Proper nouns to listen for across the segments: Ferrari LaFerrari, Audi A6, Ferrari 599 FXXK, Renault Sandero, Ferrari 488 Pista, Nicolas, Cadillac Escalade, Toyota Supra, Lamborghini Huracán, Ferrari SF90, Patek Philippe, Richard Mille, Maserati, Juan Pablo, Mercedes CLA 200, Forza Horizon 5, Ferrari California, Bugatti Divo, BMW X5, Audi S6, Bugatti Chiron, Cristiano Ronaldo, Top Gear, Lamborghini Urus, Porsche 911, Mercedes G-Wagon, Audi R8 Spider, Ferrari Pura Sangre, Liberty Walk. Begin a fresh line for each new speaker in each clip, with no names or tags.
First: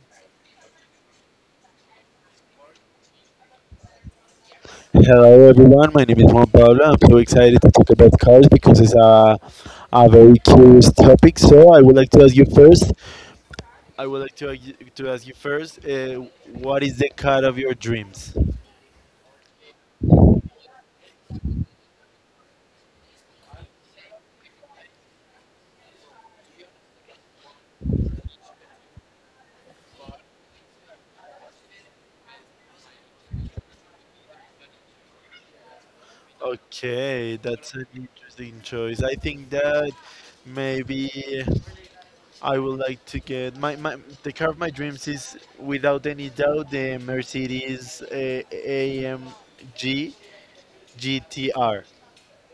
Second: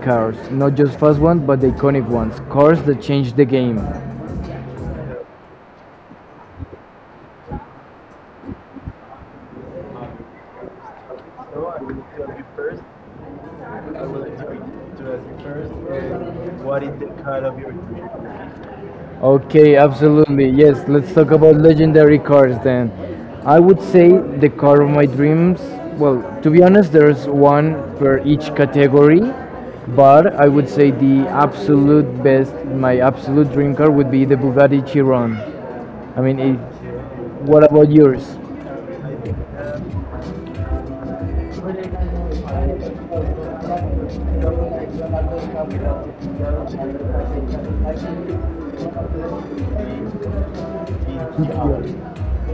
cars, not just fast ones, but the iconic ones, cars that changed the game.
Hello everyone, my name is Juan Pablo. I'm so excited to talk about cars because it's a very curious topic. So I would like to ask you first. I would like to ask you first. What is the car of your dreams?
Okay, absolutely. Yes, let's talk about legendary cars then. I would say the car of my dreams. Well, to be honest, there's one per each category, but I would say the absolute best, my absolute dream car would be the Bugatti Chiron. I mean, it,
Okay,
what
that's an
about yours?
interesting choice. I think that maybe I would like to get my the car of my dreams is without any doubt the Mercedes AMG GTR.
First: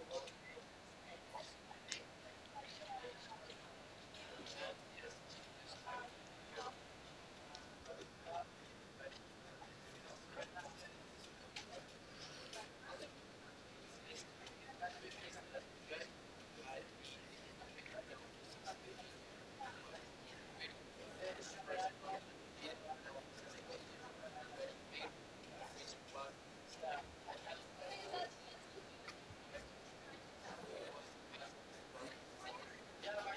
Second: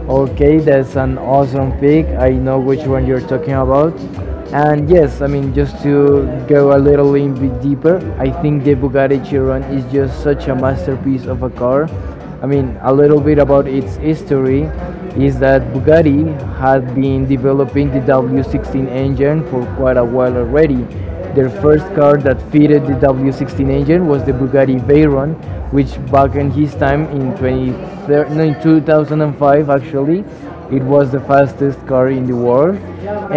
Okay, that's an awesome pick. I know which one you're talking about. And yes, I mean, just to go a little in bit deeper, I think the Bugatti Chiron is just such a masterpiece of a car. I mean, a little bit about its history is that Bugatti had been developing the W16 engine for quite a while already. Their first car that fitted the W16 engine was the Bugatti Veyron, which back in his time in, 23, no, in 2005 actually, it was the fastest car in the world.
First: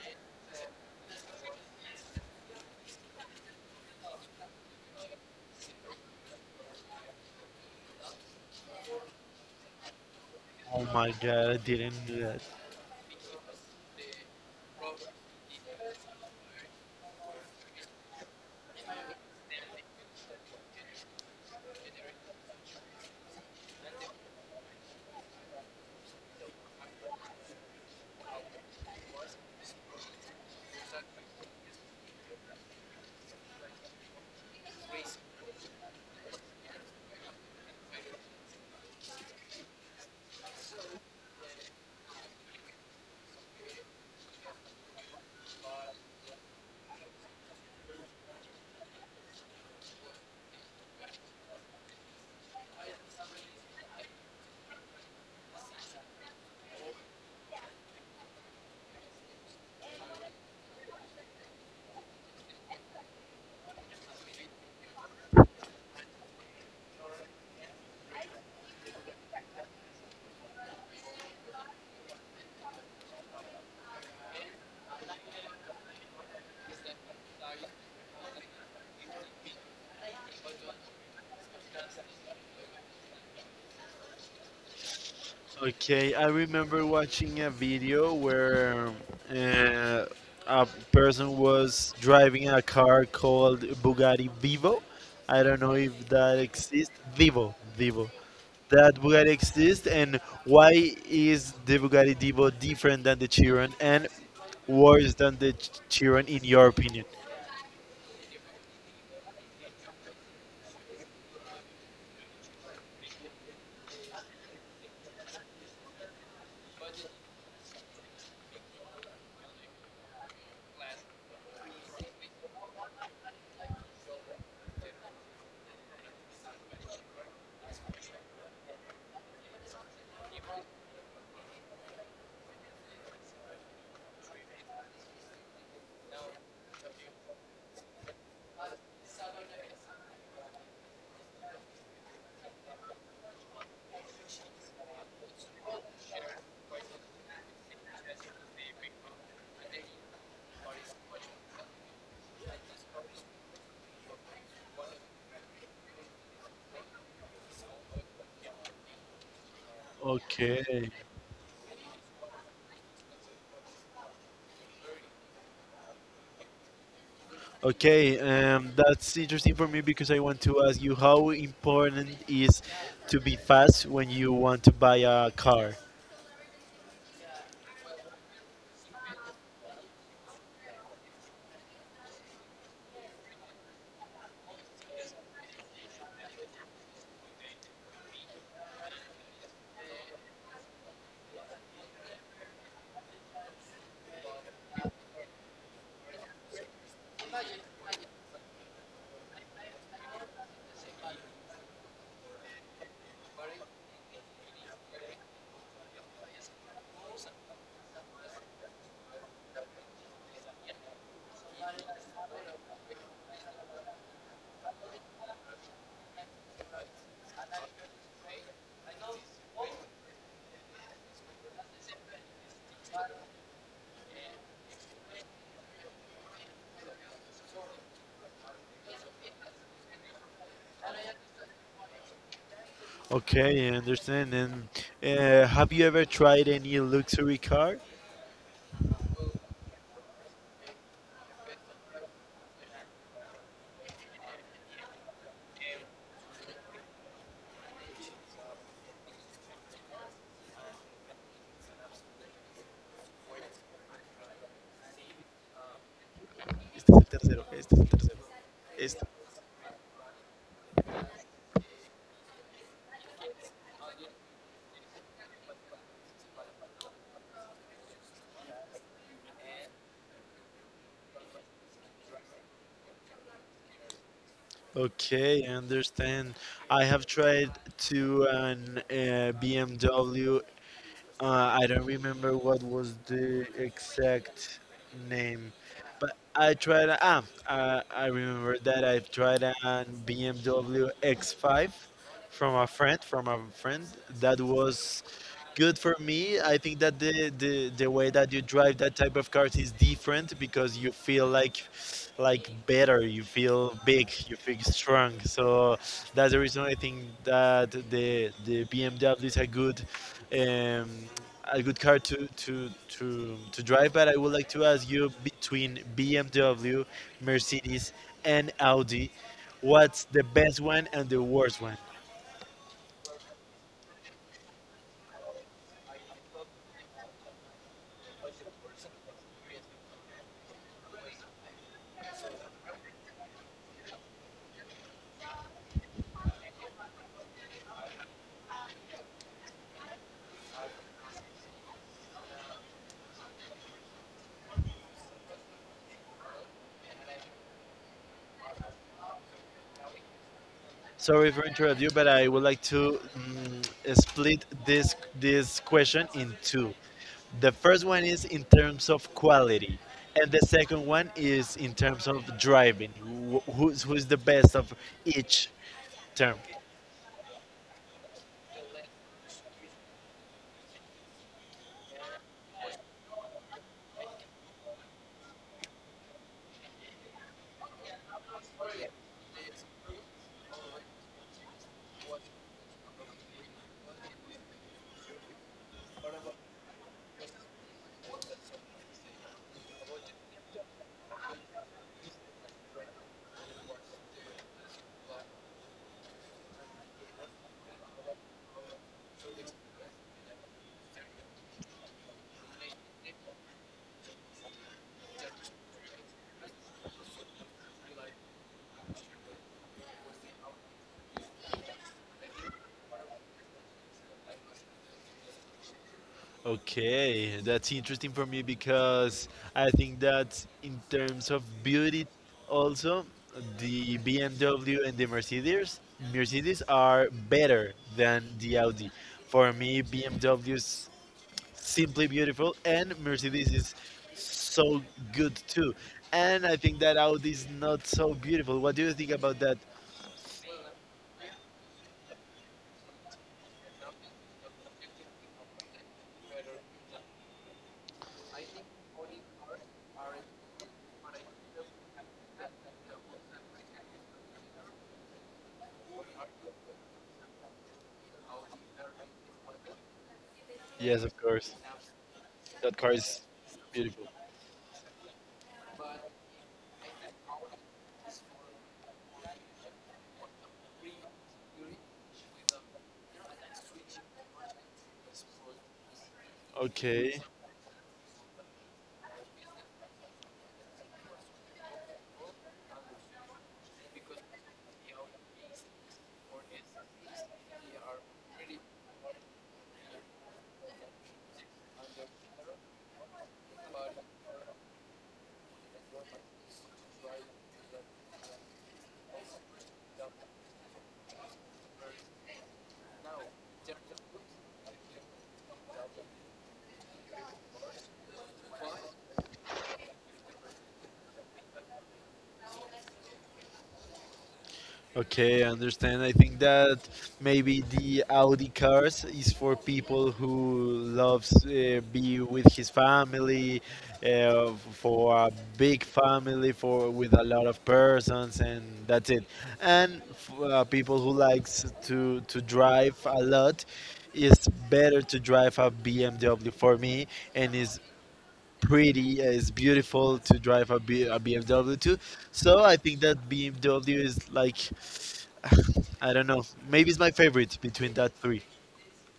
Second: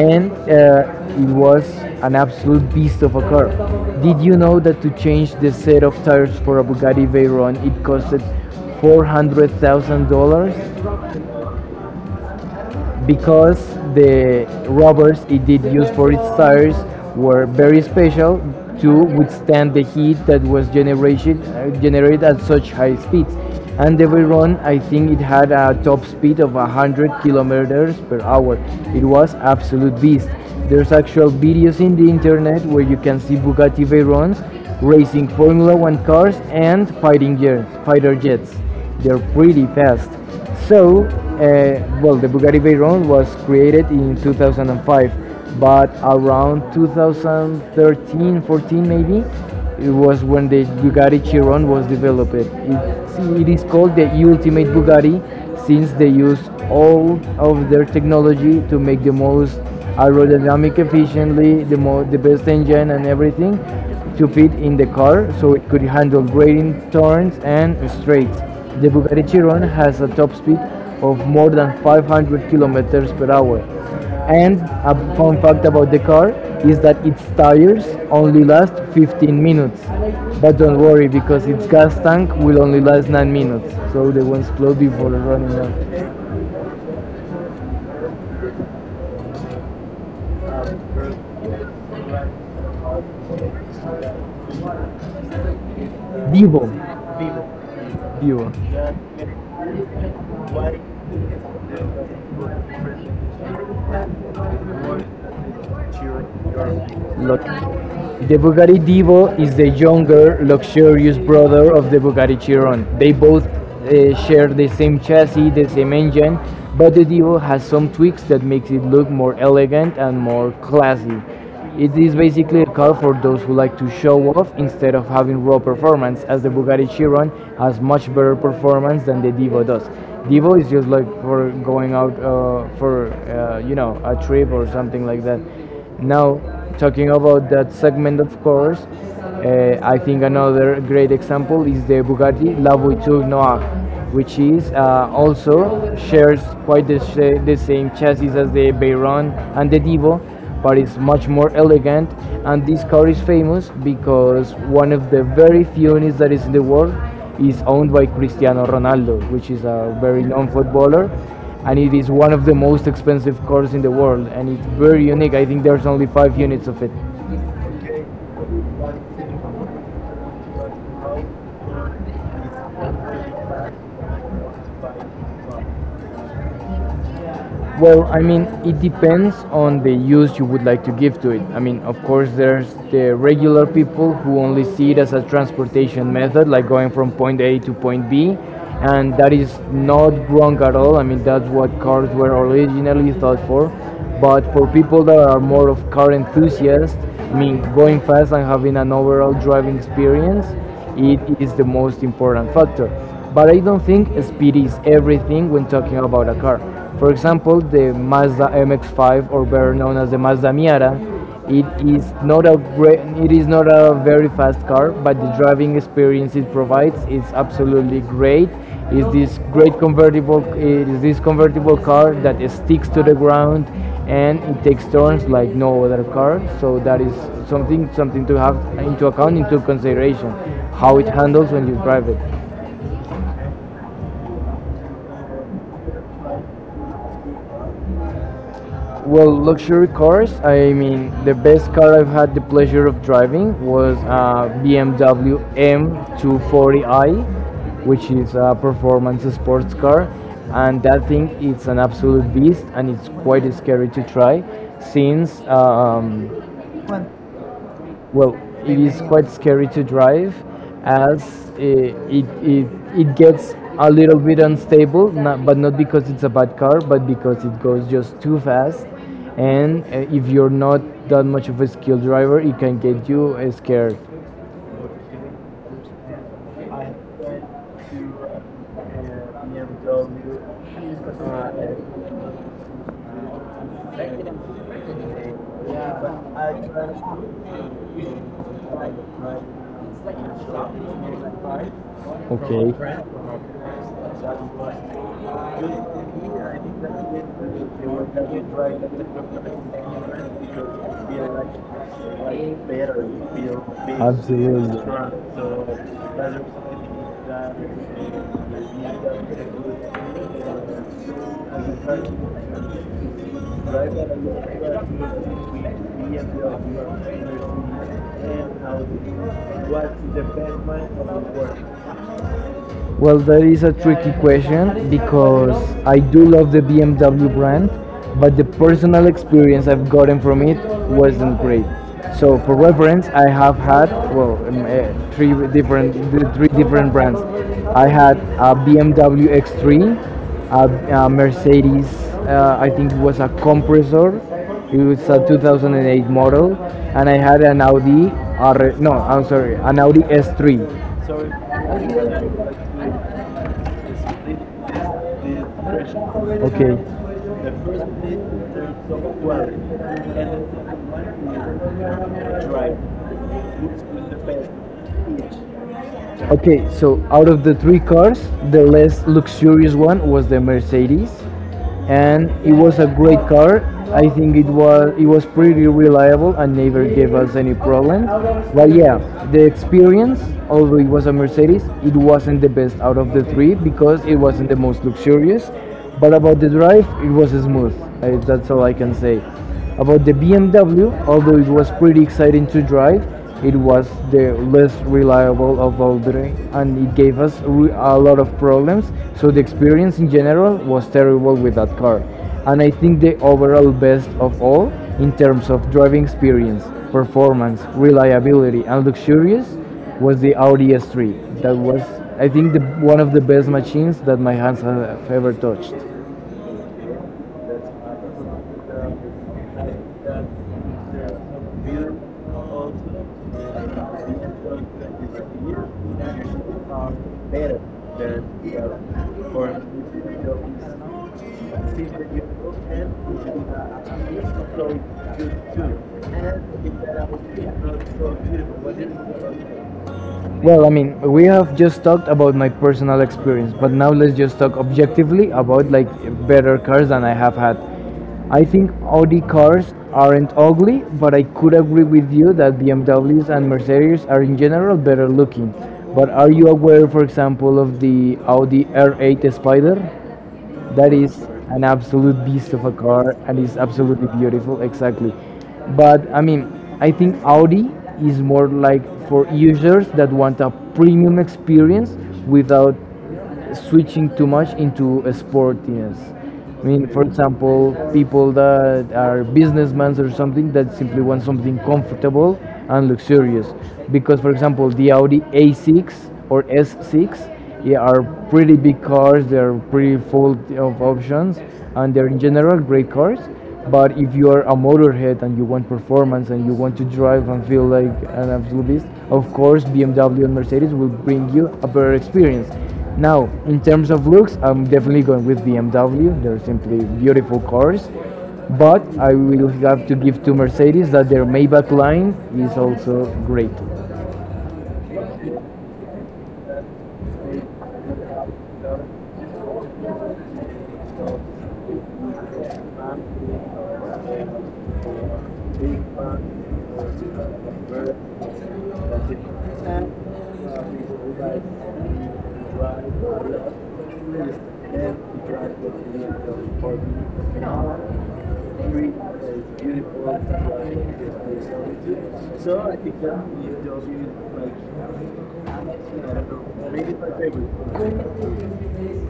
And it was an absolute beast of a car. Did you know that to change the set of tires for a Bugatti Veyron it costed $400,000?
Oh my god, I didn't do that.
Because the rubbers it did use for its tires were very special to withstand the heat that was generated, generated at such high speeds. And every run, I think it had a top speed of 100 kilometers per hour. It was absolute beast. There's actual videos in the internet where you can see Bugatti Veyrons racing Formula One cars and fighting jets, fighter jets. They're pretty fast. So, well, the Bugatti Veyron was created in 2005, but around 2013, 14 maybe, it was when the Bugatti Chiron was developed. It is called the ultimate Bugatti since they used all of their technology to make the most aerodynamic efficiently, the best engine and everything to fit in the car so it could handle grading turns and straights. The Bugatti Chiron has a top speed of more than 500 kilometers per hour. And a fun fact about the car is that its tires only last 15 minutes. But don't worry because its gas tank will only last 9 minutes. So the ones explode before running
Okay,
out.
I remember watching a video where uh, a person was driving a car called Bugatti Vivo. I don't know if that
Divo.
exists. Vivo, Vivo.
Divo.
That Bugatti exists, and why is the Bugatti Vivo different than the Chiron and worse than the Chiron in your opinion?
Look. The Bugatti Divo is the younger, luxurious brother of the Bugatti Chiron. They both share the same chassis, the same engine, but the Divo has some tweaks that makes it look more elegant and more classy. It is basically a car for those who like to show off instead of having raw performance, as the Bugatti Chiron has much better performance than the Divo does. Divo is just like for going out for you know a trip or something like that. Now talking about that segment, of course, I think another great example is the Bugatti La Voiture Noire, which is also shares quite the same chassis as the Veyron and the Devo, but it's much more elegant. And this car is famous because one of the very few units that is in the world is owned by Cristiano Ronaldo, which is a very known
Okay.
footballer, and it is one of the most expensive cars in the world, and it's very unique. I think there's only 5 units of it.
Okay, that's interesting for me because I want to ask you how important is to be fast when you want to buy a car.
Well, I mean, it depends on the use you would like to give to it. I mean, of course, there's the regular people who only see it as a transportation method, like going from point A to point B, and that is not wrong at all. I mean, that's what cars were originally thought for. But for people that are more of car enthusiasts, I mean, going fast and having an overall driving experience, it is the most important factor. But I don't think speed is everything when talking about a car. For example, the Mazda MX-5, or better known as the Mazda Miata, it is not a very fast car, but the driving experience it provides is absolutely great. It is this convertible car that sticks to the ground and it takes turns like no other car. So that is something to have into consideration, how it handles when you drive it.
Okay, I understand. And have you ever tried any luxury car?
Well, luxury cars. I mean, the best car I've had the pleasure of driving was BMW M240i, which is a performance sports car, and that thing it's an absolute beast, and it's quite scary to try, since
Este es el tercero, este es el tercero.
well, it
Este.
is quite scary to drive as it, it, it, it gets a little bit unstable, not, but not because it's a bad car, but because it goes just too fast. And if you're not that much of a skilled driver, it can get you scared.
Okay, I understand. I have tried to an BMW. I don't remember what was the exact name, but I tried. I remember that I tried an BMW X5 from a friend. From a friend that was good for me. I think that the way that you drive that type of cars is different because you feel like better. You feel big. You feel strong. So that's the reason I think that the BMW is um, a good car to, to drive, but I would like to ask you between BMW, Mercedes, and Audi, what's the best one and the worst one?
Well, that is a tricky question because I do love the BMW brand, but the personal experience I've gotten from it wasn't great. So, for reference, I have had well eh, three different the three different brands. I had a BMW X3, a Mercedes. I think it was a compressor. It was a 2008 model, and I had an Audi. R, no, I'm sorry, an Audi S3.
Sorry for interrupting you, but I would like to split this question in two.
Okay.
The first one is in terms of quality, and the second one is in terms of driving. Who's the best of each term?
Okay, so out of the three cars, the less luxurious one was the Mercedes and it was a great car. I think it was pretty reliable and never gave us any problems. But yeah, the experience, although it was a Mercedes, it wasn't the best out of the three because it wasn't the most luxurious. But about the drive, it was smooth. I, that's all I can say. About the BMW, although it was pretty exciting to drive, it was the less reliable of all three, and it gave us a lot of problems. So the experience in general was terrible with that car. And I think the overall best of all in terms of driving experience, performance, reliability, and luxurious was the Audi S3. That was, I think, one of the best machines that my hands have ever touched.
Okay, that's interesting for me because I think that in terms of beauty, also the BMW and the Mercedes are better than the Audi. For me, BMW is simply beautiful, and Mercedes is so good too. And I think that Audi is not so beautiful. What do you think about that?
Well, I mean, we have just talked about my personal experience, but now let's just talk objectively about like better cars than I have had. I think Audi cars aren't ugly, but I could agree with you that BMWs and Mercedes are in general better looking. But are you aware, for example, of the Audi R8 Spider? That
Yes, of
is
course,
an absolute beast of
that
a
car
car
is
and is
beautiful.
absolutely beautiful, exactly. But I mean, I think Audi is more like for users that want a premium experience without switching too much into a sportiness. I mean, for
Okay.
example, people that are businessmen or something that simply want something comfortable and luxurious. Because, for example, the Audi A6 or S6, yeah, are pretty big cars, they're pretty full of options, and they're in general great cars. But if you are a motorhead and you want performance and you want to drive and feel like an absolute beast, of course BMW and Mercedes will bring you a better experience. Now, in terms of looks, I'm definitely going with BMW. They're simply beautiful cars. But I will have to give to Mercedes that their Maybach line is also great.
Okay, I understand. I think that maybe the Audi cars is for people who loves be with his family, for a big family, for with a lot of persons, and that's it. And people who likes to drive a lot, it's better to drive a BMW for me, and it's pretty, it's beautiful to drive a BMW too. So I think that BMW is like I don't know. Maybe it's my favorite between that three.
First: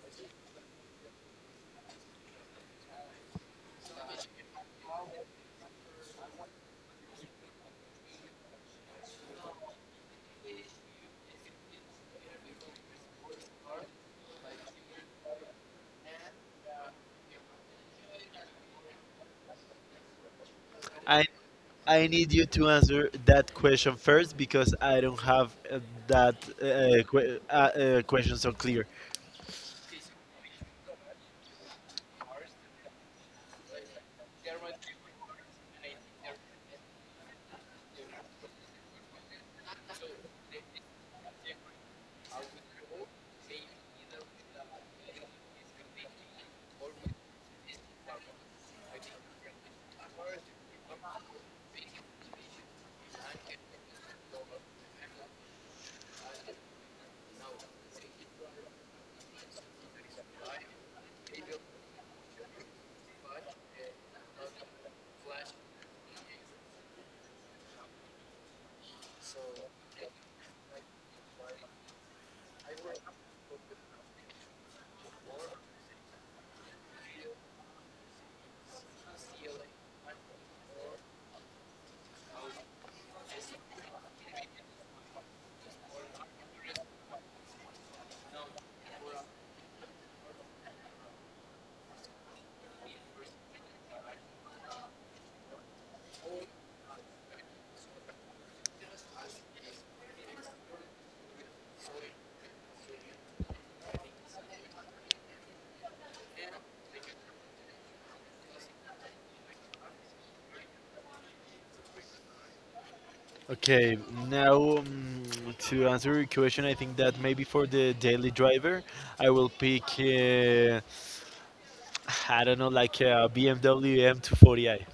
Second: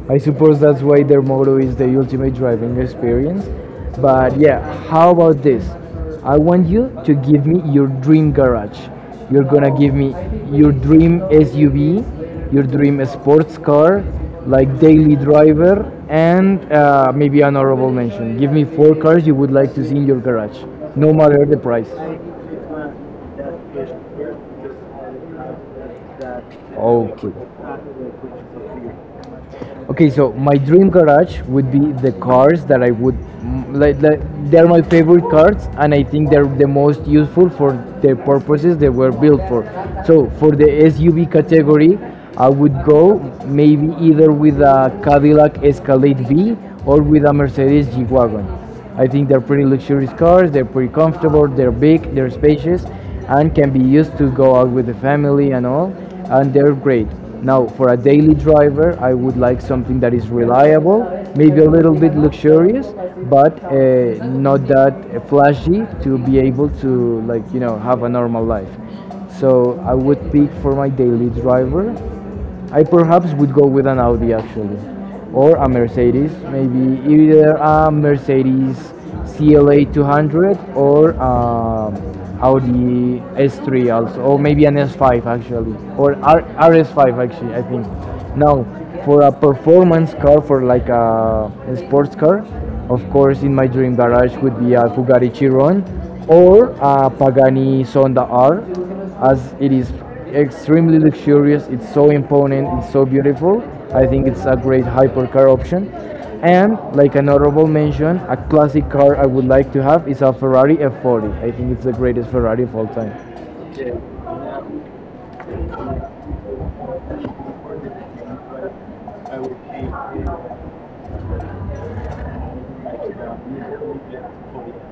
I suppose that's why their motto is the ultimate driving experience. But yeah, how about this? I want you to give me your dream garage. You're gonna give me your dream SUV, your dream sports car, like daily driver, and maybe an honorable mention. Give me four cars you would like to see in your garage, no
I
matter the price.
I need you to answer that question first because I don't have that uh,
Okay.
que- uh, question so clear.
Okay, so my dream garage would be the cars that I would like they're my favorite cars, and I think they're the most useful for the purposes they were built for. So for the SUV category, I would go maybe either with a Cadillac Escalade B or with a Mercedes G-Wagon. I think they're pretty luxurious cars. They're pretty comfortable. They're big. They're spacious, and can be used to go out with the family and all. And they're great. Now, for a daily driver, I would like something that is reliable, maybe a little bit luxurious, but not that flashy to be able to like you know have a normal life. So I would pick for my daily driver I perhaps would go with an Audi actually, or a Mercedes, maybe either a Mercedes CLA 200 or Audi S3 also, or maybe an S5 actually, or RS5 actually, I think. Now, for a performance car, for like a sports car, of course, in my dream garage would be a Bugatti Chiron or a Pagani Zonda R, as it is extremely luxurious. It's so imponent, it's so beautiful. I think it's a great hypercar option. And like an honorable mention, a classic car I would like to have is a ferrari f40. I think it's the greatest ferrari of all time.
Okay, now to answer your question, I think that maybe for the daily driver, I will pick I don't know like a BMW M240i.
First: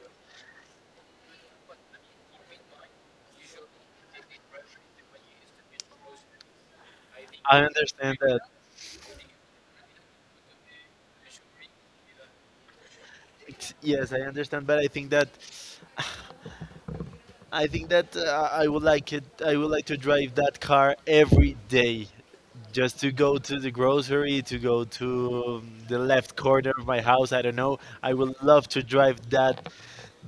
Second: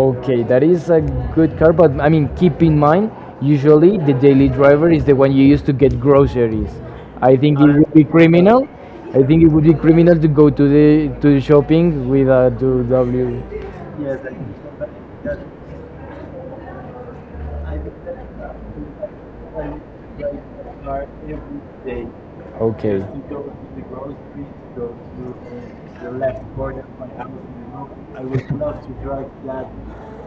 Okay, that is a good car, but I mean, keep in mind, usually the daily driver is the one you use to get groceries. i think
I
it would be
understand that.
criminal I think it would be criminal to go to the shopping with a 2w.
Yes, I understand, but I think that I would like it. I would like to drive that car every day, just
Okay.
to go to the grocery, to go to the left corner of my house. I don't know. I would love to drive that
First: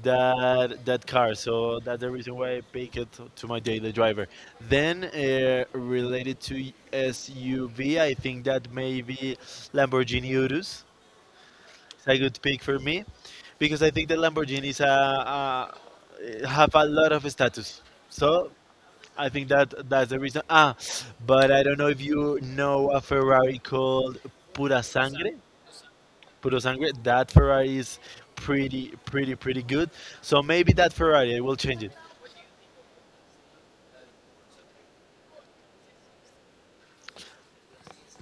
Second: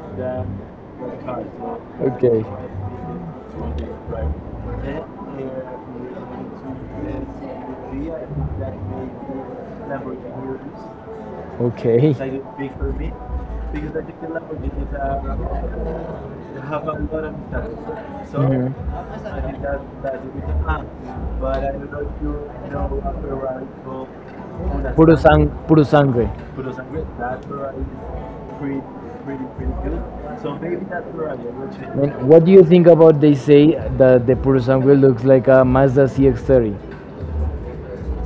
that that car. So that's the reason why I pick it to my daily driver. Then related to SUV, I think that maybe Lamborghini Urus. It's
Okay.
a good pick for me because I think the Lamborghinis have a lot of status. So I think that that's the reason. Ah, but I don't know if you know a Ferrari called Pura
Puro
Sangre.
sangre.
Puro Sangre. That Ferrari is pretty good. So maybe that Ferrari, I will change it.
It. What do you think about, they say that the puro sangre looks like a Mazda CX-30?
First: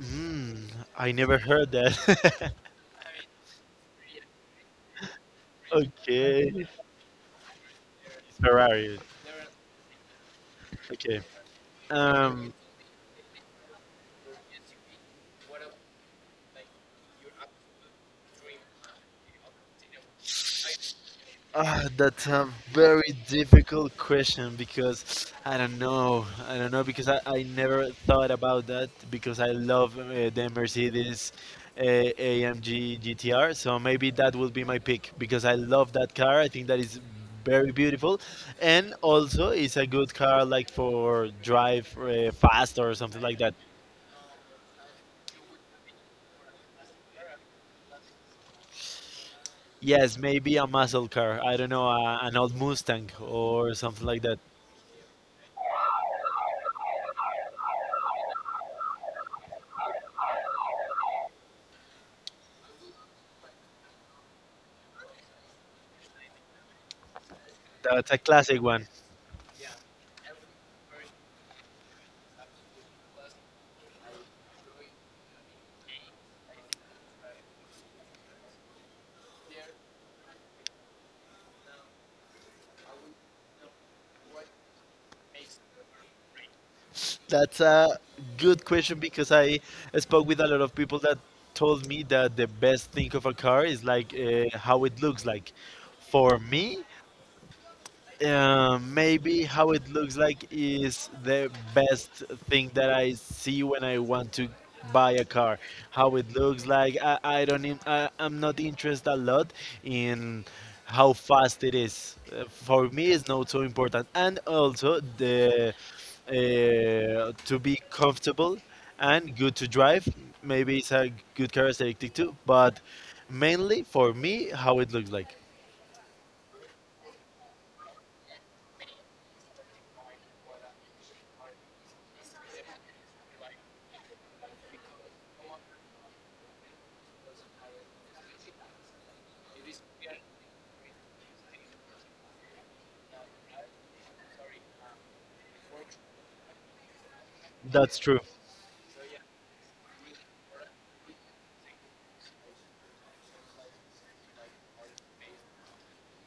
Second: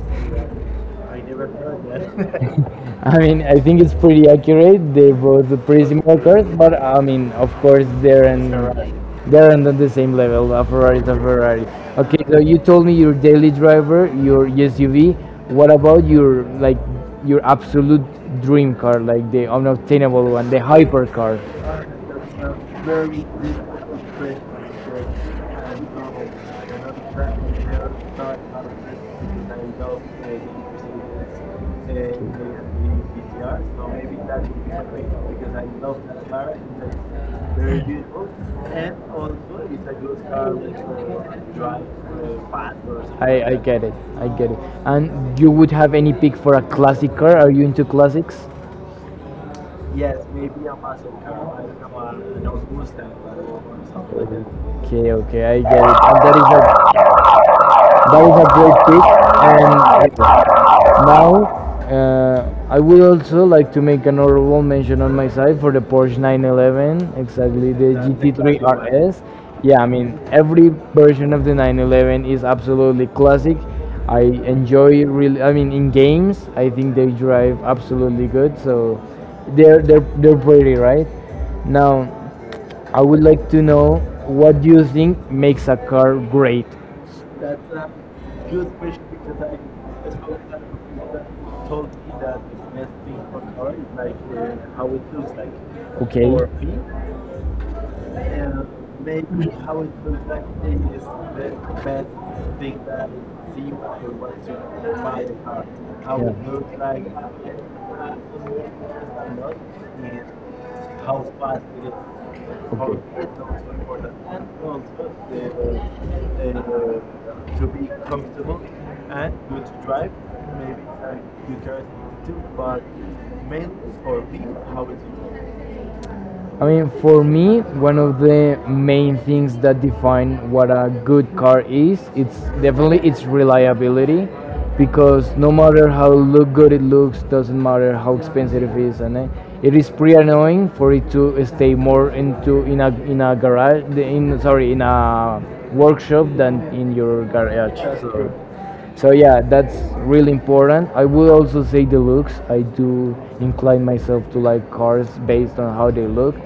Mm, I never heard that.
I mean, I think it's pretty accurate. They're both pretty similar cars,
Okay,
but I mean, of course,
Ferrari.
they're not the same level. A Ferrari is a
Okay.
Ferrari. Okay, so
Um,
you told me your daily driver, your SUV. What about your like your absolute dream car, like the unobtainable one, the hypercar?
Ah, that's a
That's a
very
very
difficult
difficult
question
question,
because I don't
and
know. I don't know because I
I
never
cannot
thought
tell
about
you.
that because I love the Mercedes AMG GTR. So maybe that will be my pick because I love that car. I think that is very beautiful and also it's a good car like for drive
I,
fast or something like
I
that.
like that. Get it. I get it. And you would have any pick for a classic car? Are you into classics?
Yes, maybe a muscle car. I don't know, an old Mustang or something like
That.
that.
Okay, okay, I get it. And that is not, that is a great pick, and now I would also like to make an honorable mention on my side for the Porsche 911, exactly the
That's a
GT3
classic one.
RS. Yeah, I mean, every version of the 911 is absolutely classic. I enjoy really. I mean, in games, I think they drive absolutely good. So they're pretty, right? Now I would like to know, what do you think makes a car great?
That's a good question because I spoke with a lot of people that told me that the best thing of a car is like how it looks like. For me, maybe how it looks like is the best thing that I see when I want to buy a car. How it looks like, I'm not interested a lot in how fast it is. For me, it's not so important. And also the to be comfortable and good to drive. Maybe it's a good characteristic too, but mainly for me, how it looks like.
I mean, for me, one of the main things that define what a good car is, it's definitely its reliability, because no matter how look good it looks, doesn't matter how expensive it is, and it is pretty annoying for it to stay more into in a garage, in, sorry, in a workshop than in your garage.
That's
So
true.
yeah, that's really important. I would also say the looks. I do incline myself to like cars based on how they look.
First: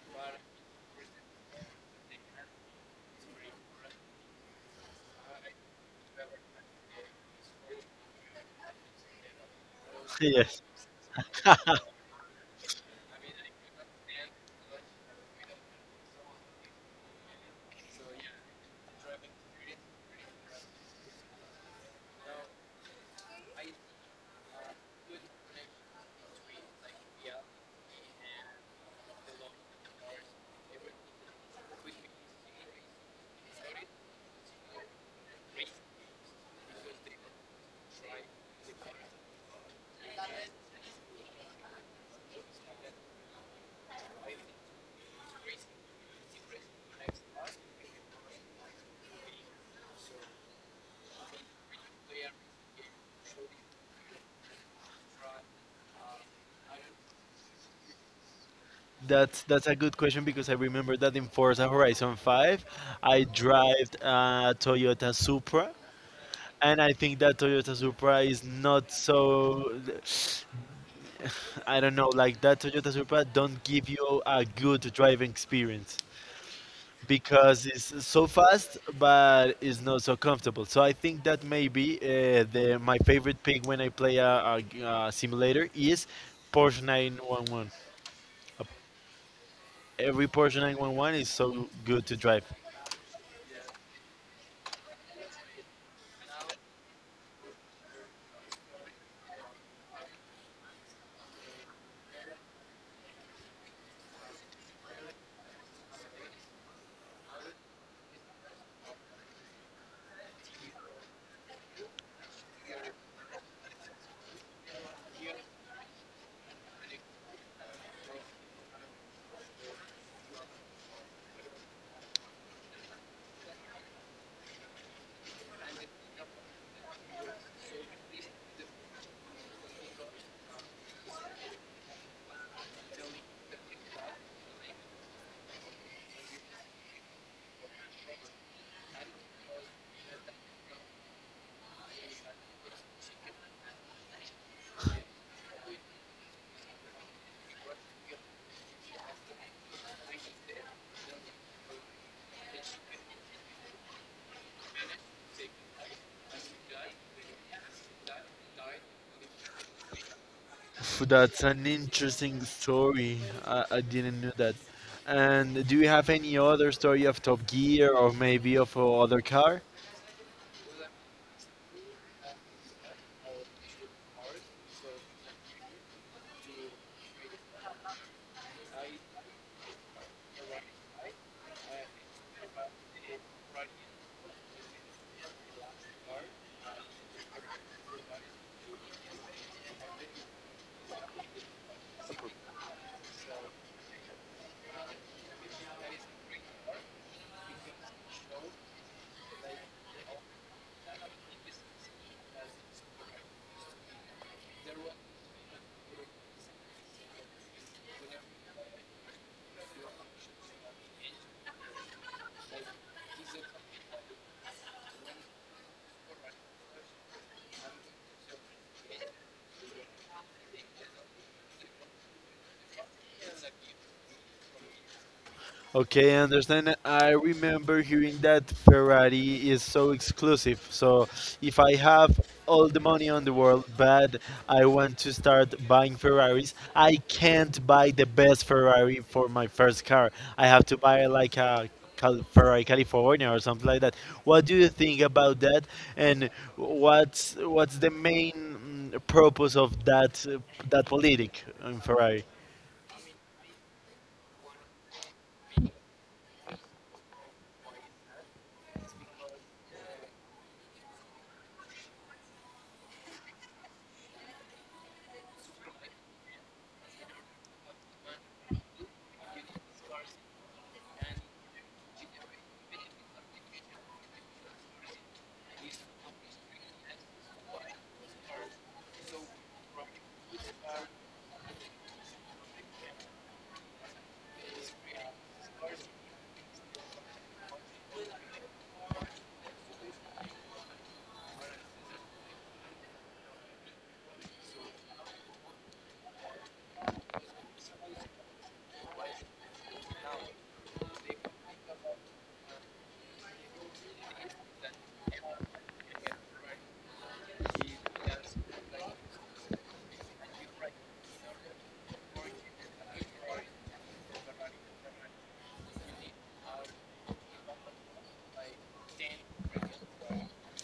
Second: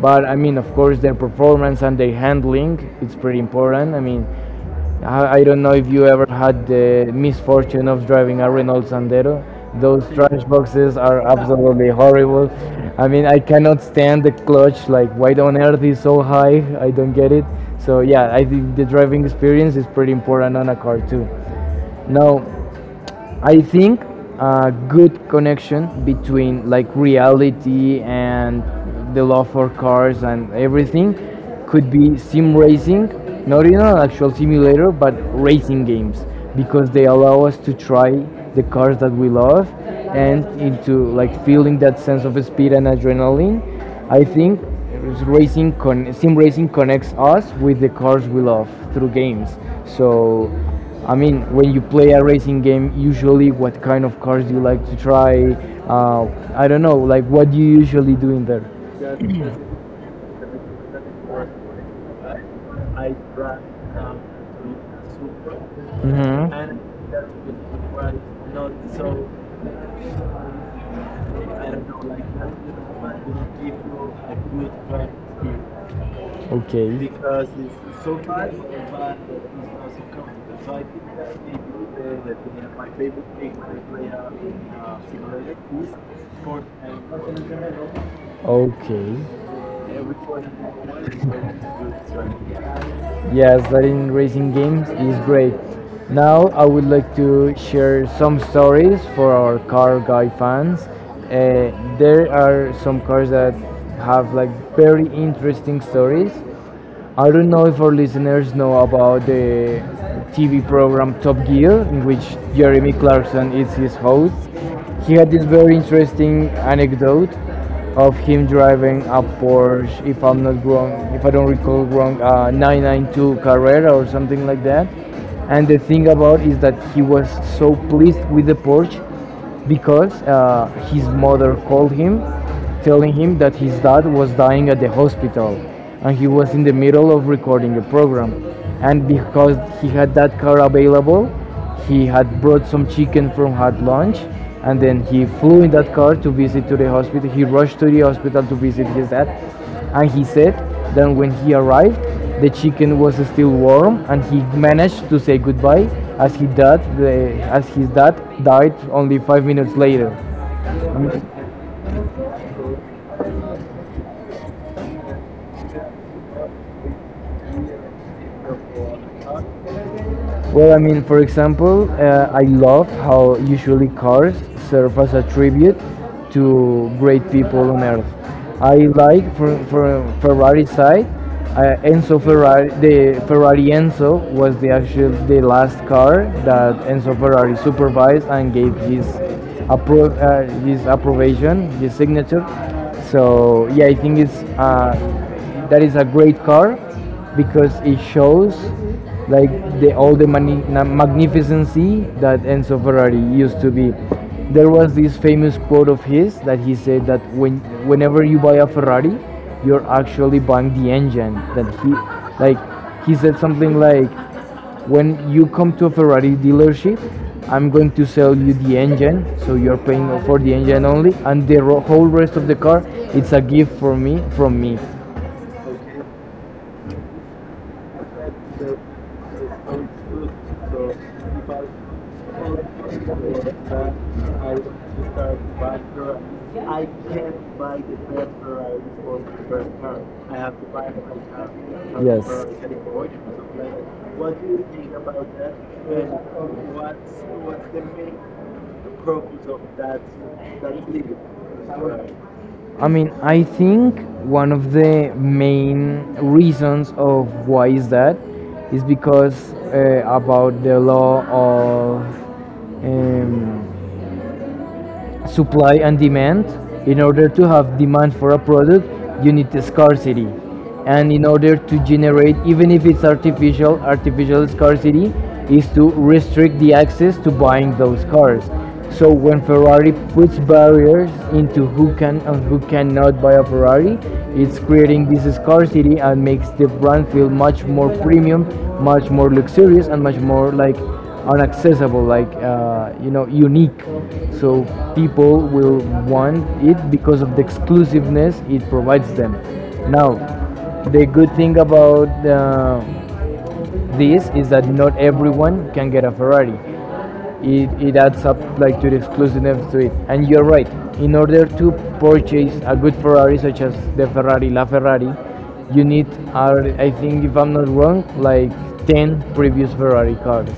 But I mean, of course, their performance and their handling, it's pretty important. I mean, I don't know if you ever had the misfortune of driving a Renault Sandero. Those trash
Yes.
boxes are absolutely horrible. I mean, I cannot stand the clutch. Like, why on earth is so high? I don't get it. So yeah, I think the driving experience is pretty important on a car too. No, I think a good connection between like reality and the love for cars and everything could be sim racing, not in an actual simulator, but racing games, because they allow us to try the cars that we love and into like feeling that sense of speed and adrenaline. I think sim racing connects us with the cars we love through games. So I mean, when you play a racing game, usually what kind of cars do you like to try? Uh, I don't know, like what do you usually do in there?
That's a good question because I remember that in Forza Horizon 5, I drove a Toyota Supra,
Hmm.
and I think that Toyota Supra is not so. I don't know, like that Toyota Supra don't give you a good driving experience
Okay.
because it's so fast, but it's not so comfortable. So I think that maybe the my favorite pick when I play a simulator is Porsche 911.
Okay.
Every Porsche 911 is so good to drive.
Yes, that in racing games is great. Now I would like to share some stories for our car guy fans. Uh, there are some cars that have like very interesting stories. I don't know if our listeners know about the TV program Top Gear, in which Jeremy Clarkson is his host. He had this very interesting anecdote of him driving a Porsche, if I'm not wrong, if I don't recall wrong, 992 Carrera or something like that. And the thing about is that he was so pleased with the Porsche because his mother called him, telling him that his dad was dying at the hospital, and he was in the middle of recording a program. And because he had that car available, he had brought some chicken from hot lunch, and then he flew in that car to visit to the hospital. He rushed to the hospital to visit his dad, and he said that when he arrived, the chicken was still warm, and he managed to say goodbye as he dad, the, as his dad died only 5 minutes later.
Phew, that's an interesting story. I didn't know that. And do you have any other story of Top Gear or maybe of other car?
Well, I mean, for example, I love how usually cars serve as a tribute to great people on earth. I like for Ferrari side, Enzo Ferrari, the Ferrari Enzo was the actual the last car that Enzo Ferrari supervised and gave his his approbation, his signature. So yeah, I think it's that is a great car because it shows like the all the magnificency that Enzo Ferrari used to be. There was this famous quote of his that he said that whenever you buy a Ferrari, you're actually buying the engine. That he like he said something like, when you come to a Ferrari dealership, I'm going to sell you the engine, so you're paying for the engine only, and the whole rest of the car, it's a gift for me, from me.
Okay, I understand. I remember hearing that
I
Ferrari is so exclusive. So if I have all the money on the world, but I want to start buying Ferraris, I can't buy the best Ferrari for my first car. I have to buy like a Ferrari California or something like that. What do you think about that? And what's the main purpose of that that politic in Ferrari?
I mean, I think one of the main reasons of why is that is because about the law of um, supply and demand. In order to have demand for a product, you need the scarcity. And in order to generate, even if it's artificial, artificial scarcity is to restrict the access to buying those cars. So when Ferrari puts barriers into who can and who cannot buy a Ferrari, it's creating this scarcity and makes the brand feel much more premium, much more luxurious, and much more like are accessible, like you know, unique. So people will want it because of the exclusiveness it provides them. Now, the good thing about this is that not everyone can get a Ferrari. It adds up like to the exclusiveness to it. And you're right. In order to purchase a good Ferrari, such as the Ferrari LaFerrari, you need, I think, if I'm not wrong, like 10 previous Ferrari cars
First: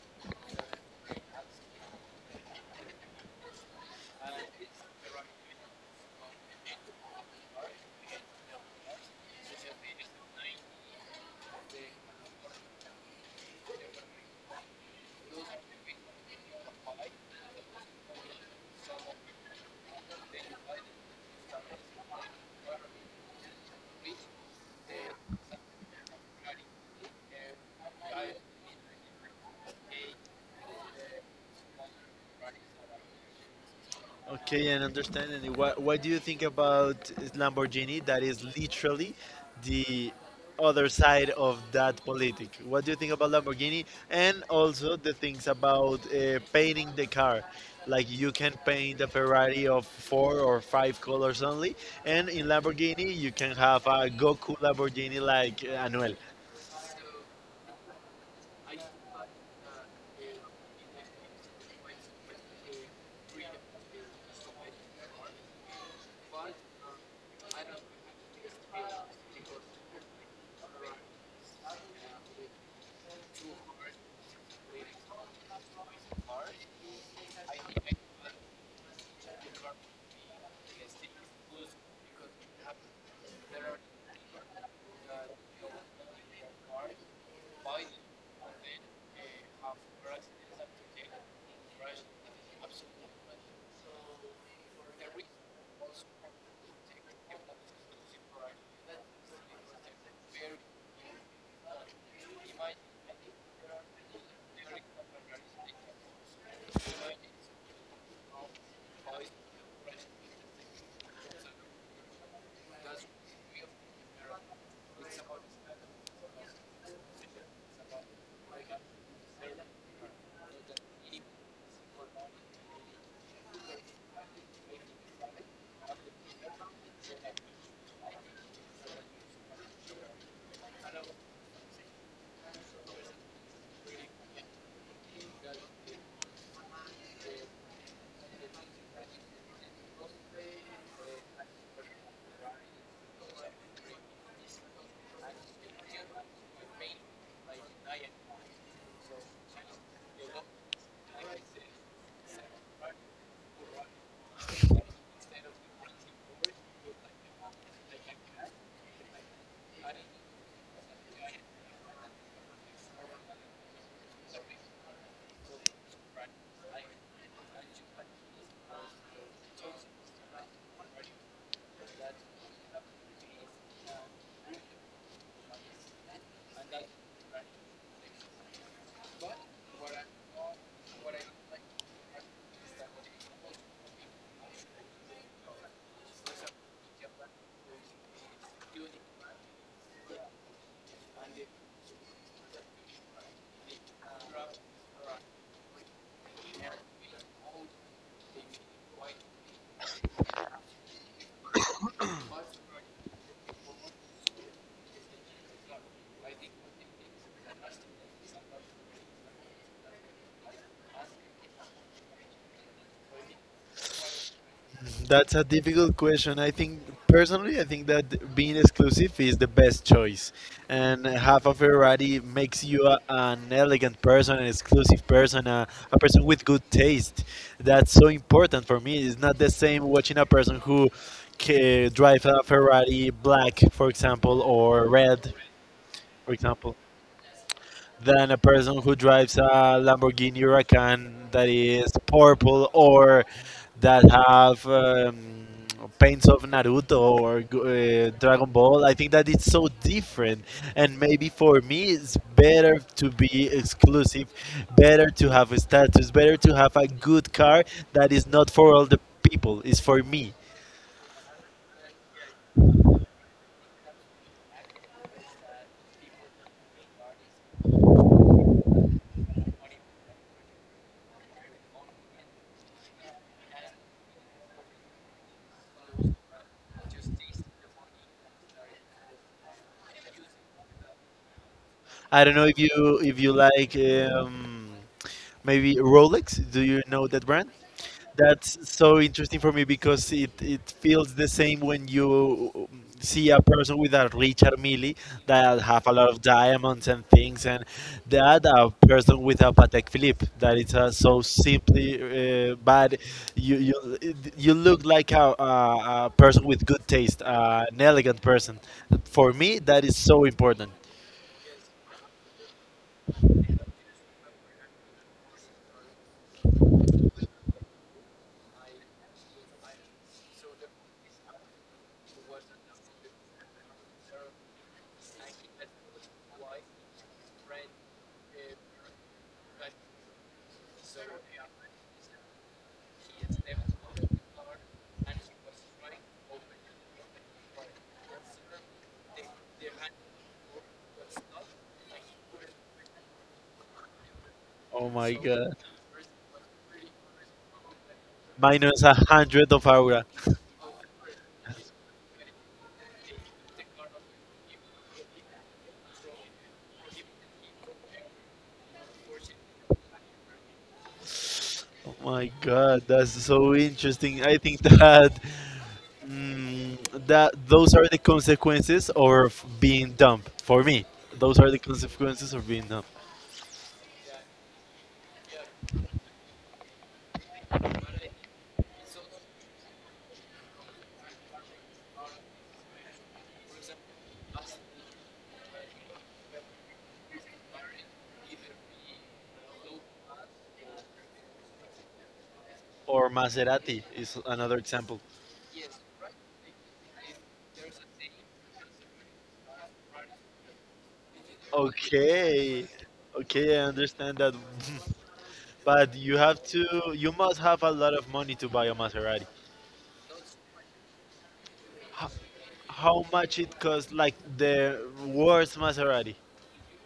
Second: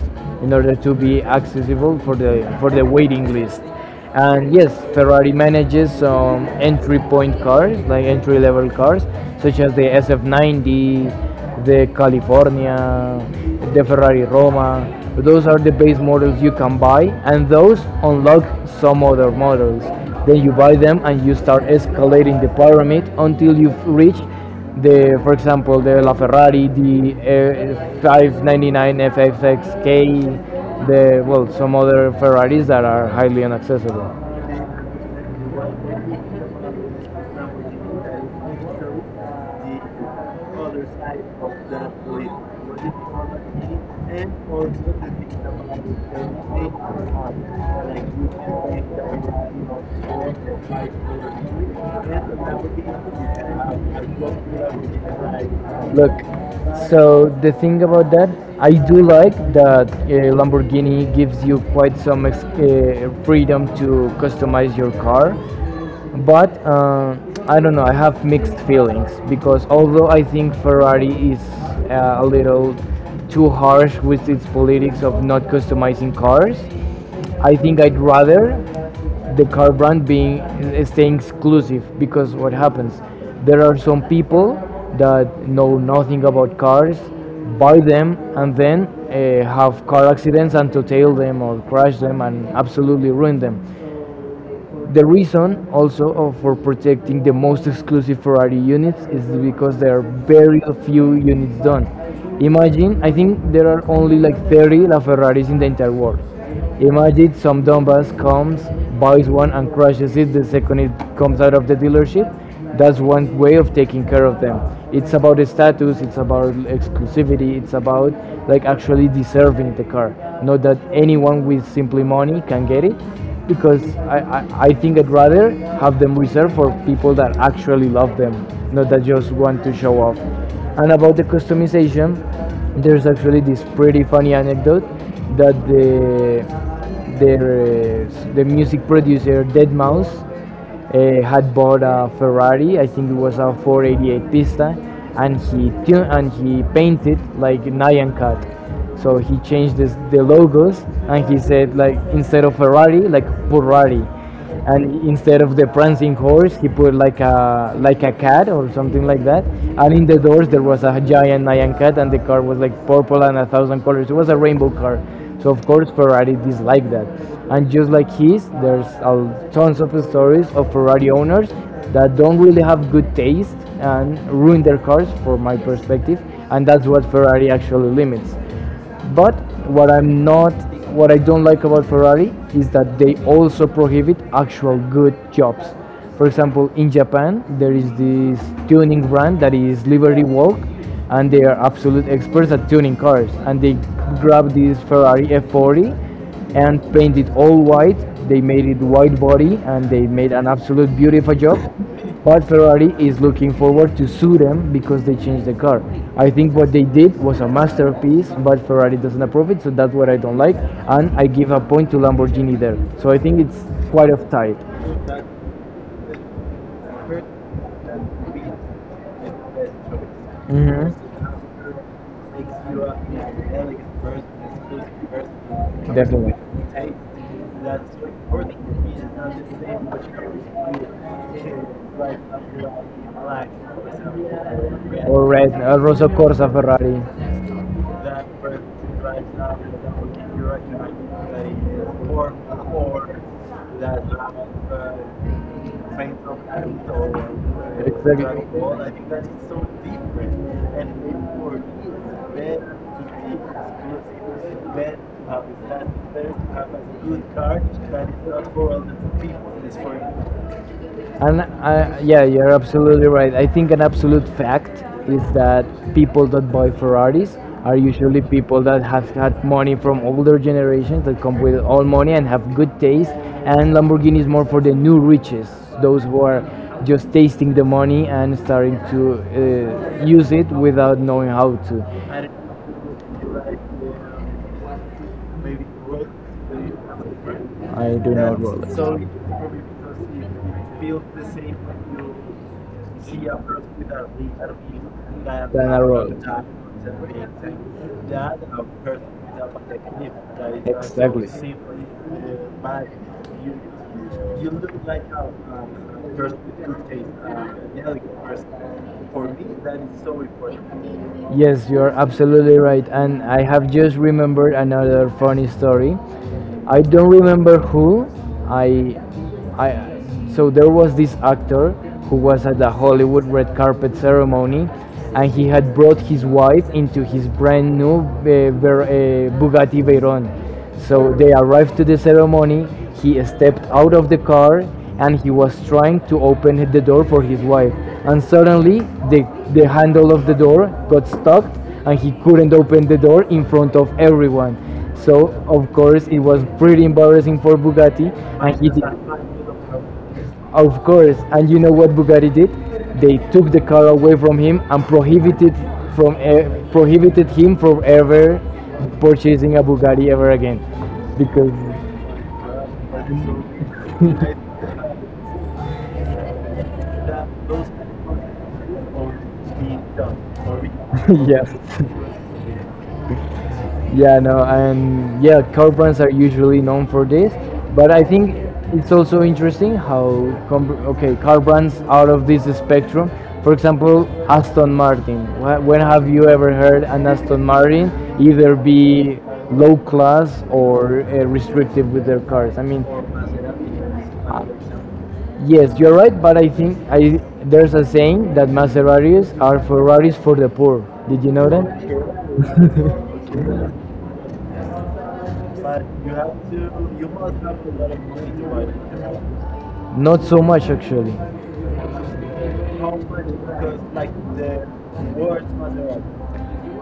in order to be accessible for the waiting list. And yes, Ferrari manages some entry point cars, like entry level cars, such as the SF90, the California, the Ferrari Roma. Those are the base models you can buy, and those unlock some other models. Then you buy them and you start escalating the pyramid until you've reached the for example the LaFerrari, the 599 FXXK, the well some other Ferraris that are highly inaccessible.
Okay, and understanding. What do you think about Lamborghini? That is literally the other side of that politic. What do you think about Lamborghini? And also the things about painting the car. Like you can paint a Ferrari of four or five colors only, and in Lamborghini you can have a Goku Lamborghini like
Look,
Anuel.
so the thing about that, I do like that Lamborghini gives you quite some freedom to customize your car, but I don't know, I have mixed feelings because although I think ferrari is a little too harsh with its politics of not customizing cars, I think I'd rather the car brand being staying exclusive because what happens, there are some people that know nothing about cars buy them and then have car accidents and to tail them or crash them and absolutely ruin them. The reason also for protecting the most exclusive Ferrari units is because there are very few units done. Imagine, I think there are only like 30 LaFerraris in the entire world. Imagine some dumbass comes, buys one and crashes it, the second it comes out of the dealership, that's one way of taking care of them. It's about status, it's about exclusivity, it's about like actually deserving the car, not that anyone with simply money can get it, because I think I'd rather have them reserved for people that actually love them, not that just want to show off. And about the customization, there's actually this pretty funny anecdote that the the music producer Dead Mouse had bought a Ferrari. I think it was a 488 Pista, and he tuned and he painted like Nyan Cat. So he changed this, the logos, and he said like instead of Ferrari, like Ferrari, and instead of the prancing horse, he put like a cat or something like that. And in the doors there was a giant Nyan cat, and the car was like purple and a thousand colors. It was a rainbow car. So of course Ferrari dislike that. And just like his, there's tons of stories of Ferrari owners that don't really have good taste and ruin their cars, for my perspective. And that's what Ferrari actually limits. But what I'm not, what I don't like about Ferrari is that they also prohibit actual good jobs. For example, in Japan, there is this tuning brand that is Liberty Walk, and they are absolute experts at tuning cars. And they grabbed this Ferrari F40 and painted it all white. They made it white body, and they made an absolute beautiful job. But Ferrari is looking forward to sue them because they changed the car. I think what they did was a masterpiece, but Ferrari doesn't approve it, so that's what I don't like. And I give a point to Lamborghini there. So I think it's quite a tie.
That's a difficult question. I think personally, I think that being exclusive is the best choice,
Hmm.
and have a Ferrari makes you an elegant person, an exclusive person, a person
Definitely.
with good
It
taste. That's so important for me. It's not the same watching a person who drive a Ferrari black, for example, or red,
Rosso
for
Corsa
example
Ferrari.
than a person who drives a Lamborghini Huracan that is purple or that have paints of Naruto or Dragon Ball. I think that it's so different, and maybe for me, it's better to be exclusive, better to have a status, better to have a good car that is not for all the people. It's for me.
And yeah, you're absolutely right. I think an absolute fact is that people that buy Ferraris are usually people that have had money from older generations that come with all money and have good taste. And Lamborghini is more for the new riches, those who are just tasting the money and starting to use it without knowing how
I
to.
don't know if you like maybe Rolex. Do you know that brand? That's so interesting for me because it feels the same when you see a person with a Richard Mille that have a lot of diamonds and things, and that a person with a Patek Philippe that it's so simply bad. You you you look like a person with good taste, an elegant person. For me, that is so important.
Yes, you're absolutely right. And I have just remembered another funny story. I don't remember who. I, I. So there was this actor who was at the Hollywood red carpet ceremony, and he had brought his wife into his brand new Bugatti Veyron. So they arrived to the ceremony. He stepped out of the car and he was trying to open the door for his wife. And suddenly, the, the handle of the door got stuck and he couldn't open the door in front of everyone.
Oh my
So,
god.
of course, it was pretty embarrassing for Bugatti. And he
Minus
did.
a hundred of aura.
Of course, and you know what Bugatti did? They took the car away from him and prohibited prohibited him from ever purchasing a Bugatti ever again, because
Oh my god, that's so interesting. I think that mm, that those are the consequences of being dumb for me. Those are
yes,
the consequences of being dumb.
yeah, no, and yeah, car brands are usually known for this, but I think it's also interesting how okay car brands out of this spectrum. For example, Aston Martin. When have you ever heard an Aston Martin either be low class or restrictive with their cars? I mean,
Or Maserati is
uh,
another example.
yes, you're right, but I think I there's a saying that Maseratis are Ferraris for the poor. Did you know that?
Okay, okay, I understand that. But you have to, you must have a lot of money to buy a Maserati.
Not so much actually.
H- how much it costs? Like the worst Maserati.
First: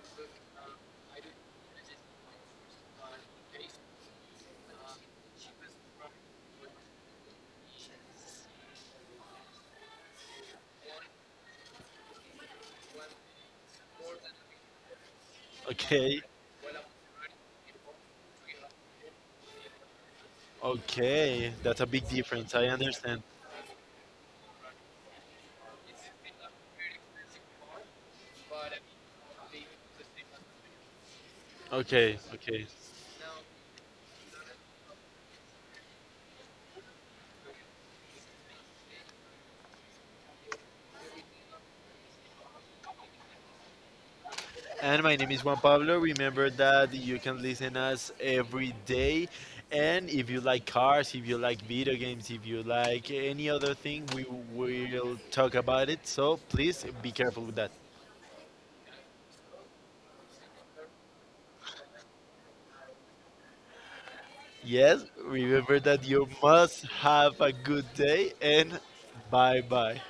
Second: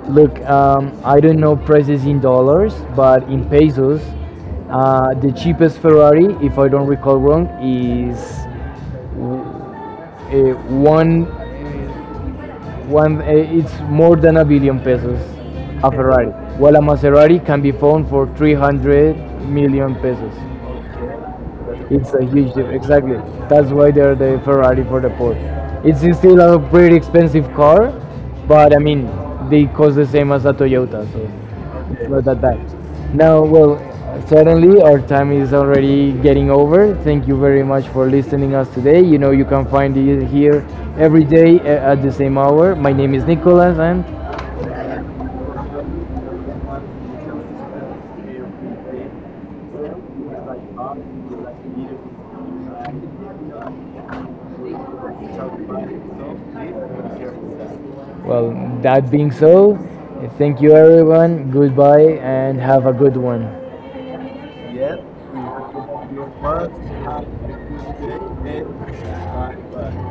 Look, I don't know prices in dollars, but in pesos, the cheapest Ferrari, if I don't recall wrong, is w- eh, one one. It's more than a billion pesos. A
Okay.
Ferrari, while a Maserati can be found for 300 million pesos.
Okay, that's a big
It's a huge
difference. I
difference. Exactly.
understand.
That's why they're the Ferrari for the poor. It's still a pretty expensive car, but I mean, they cost the same as a Toyota, so it's
Okay,
not that bad.
okay.
Now, well, certainly our time is already getting over. Thank you very much for listening us today. You know, you can find it here every day at the same hour. My name is Nicolas, and
And my name is Juan Pablo. Remember that you can listen us every day. And if you like cars, if you like video games, if you like any other thing, we will talk about it. So please be careful with that.
well, that being so, thank you everyone. Goodbye, and have a good one.
Yes, remember that you must have a good day and bye bye.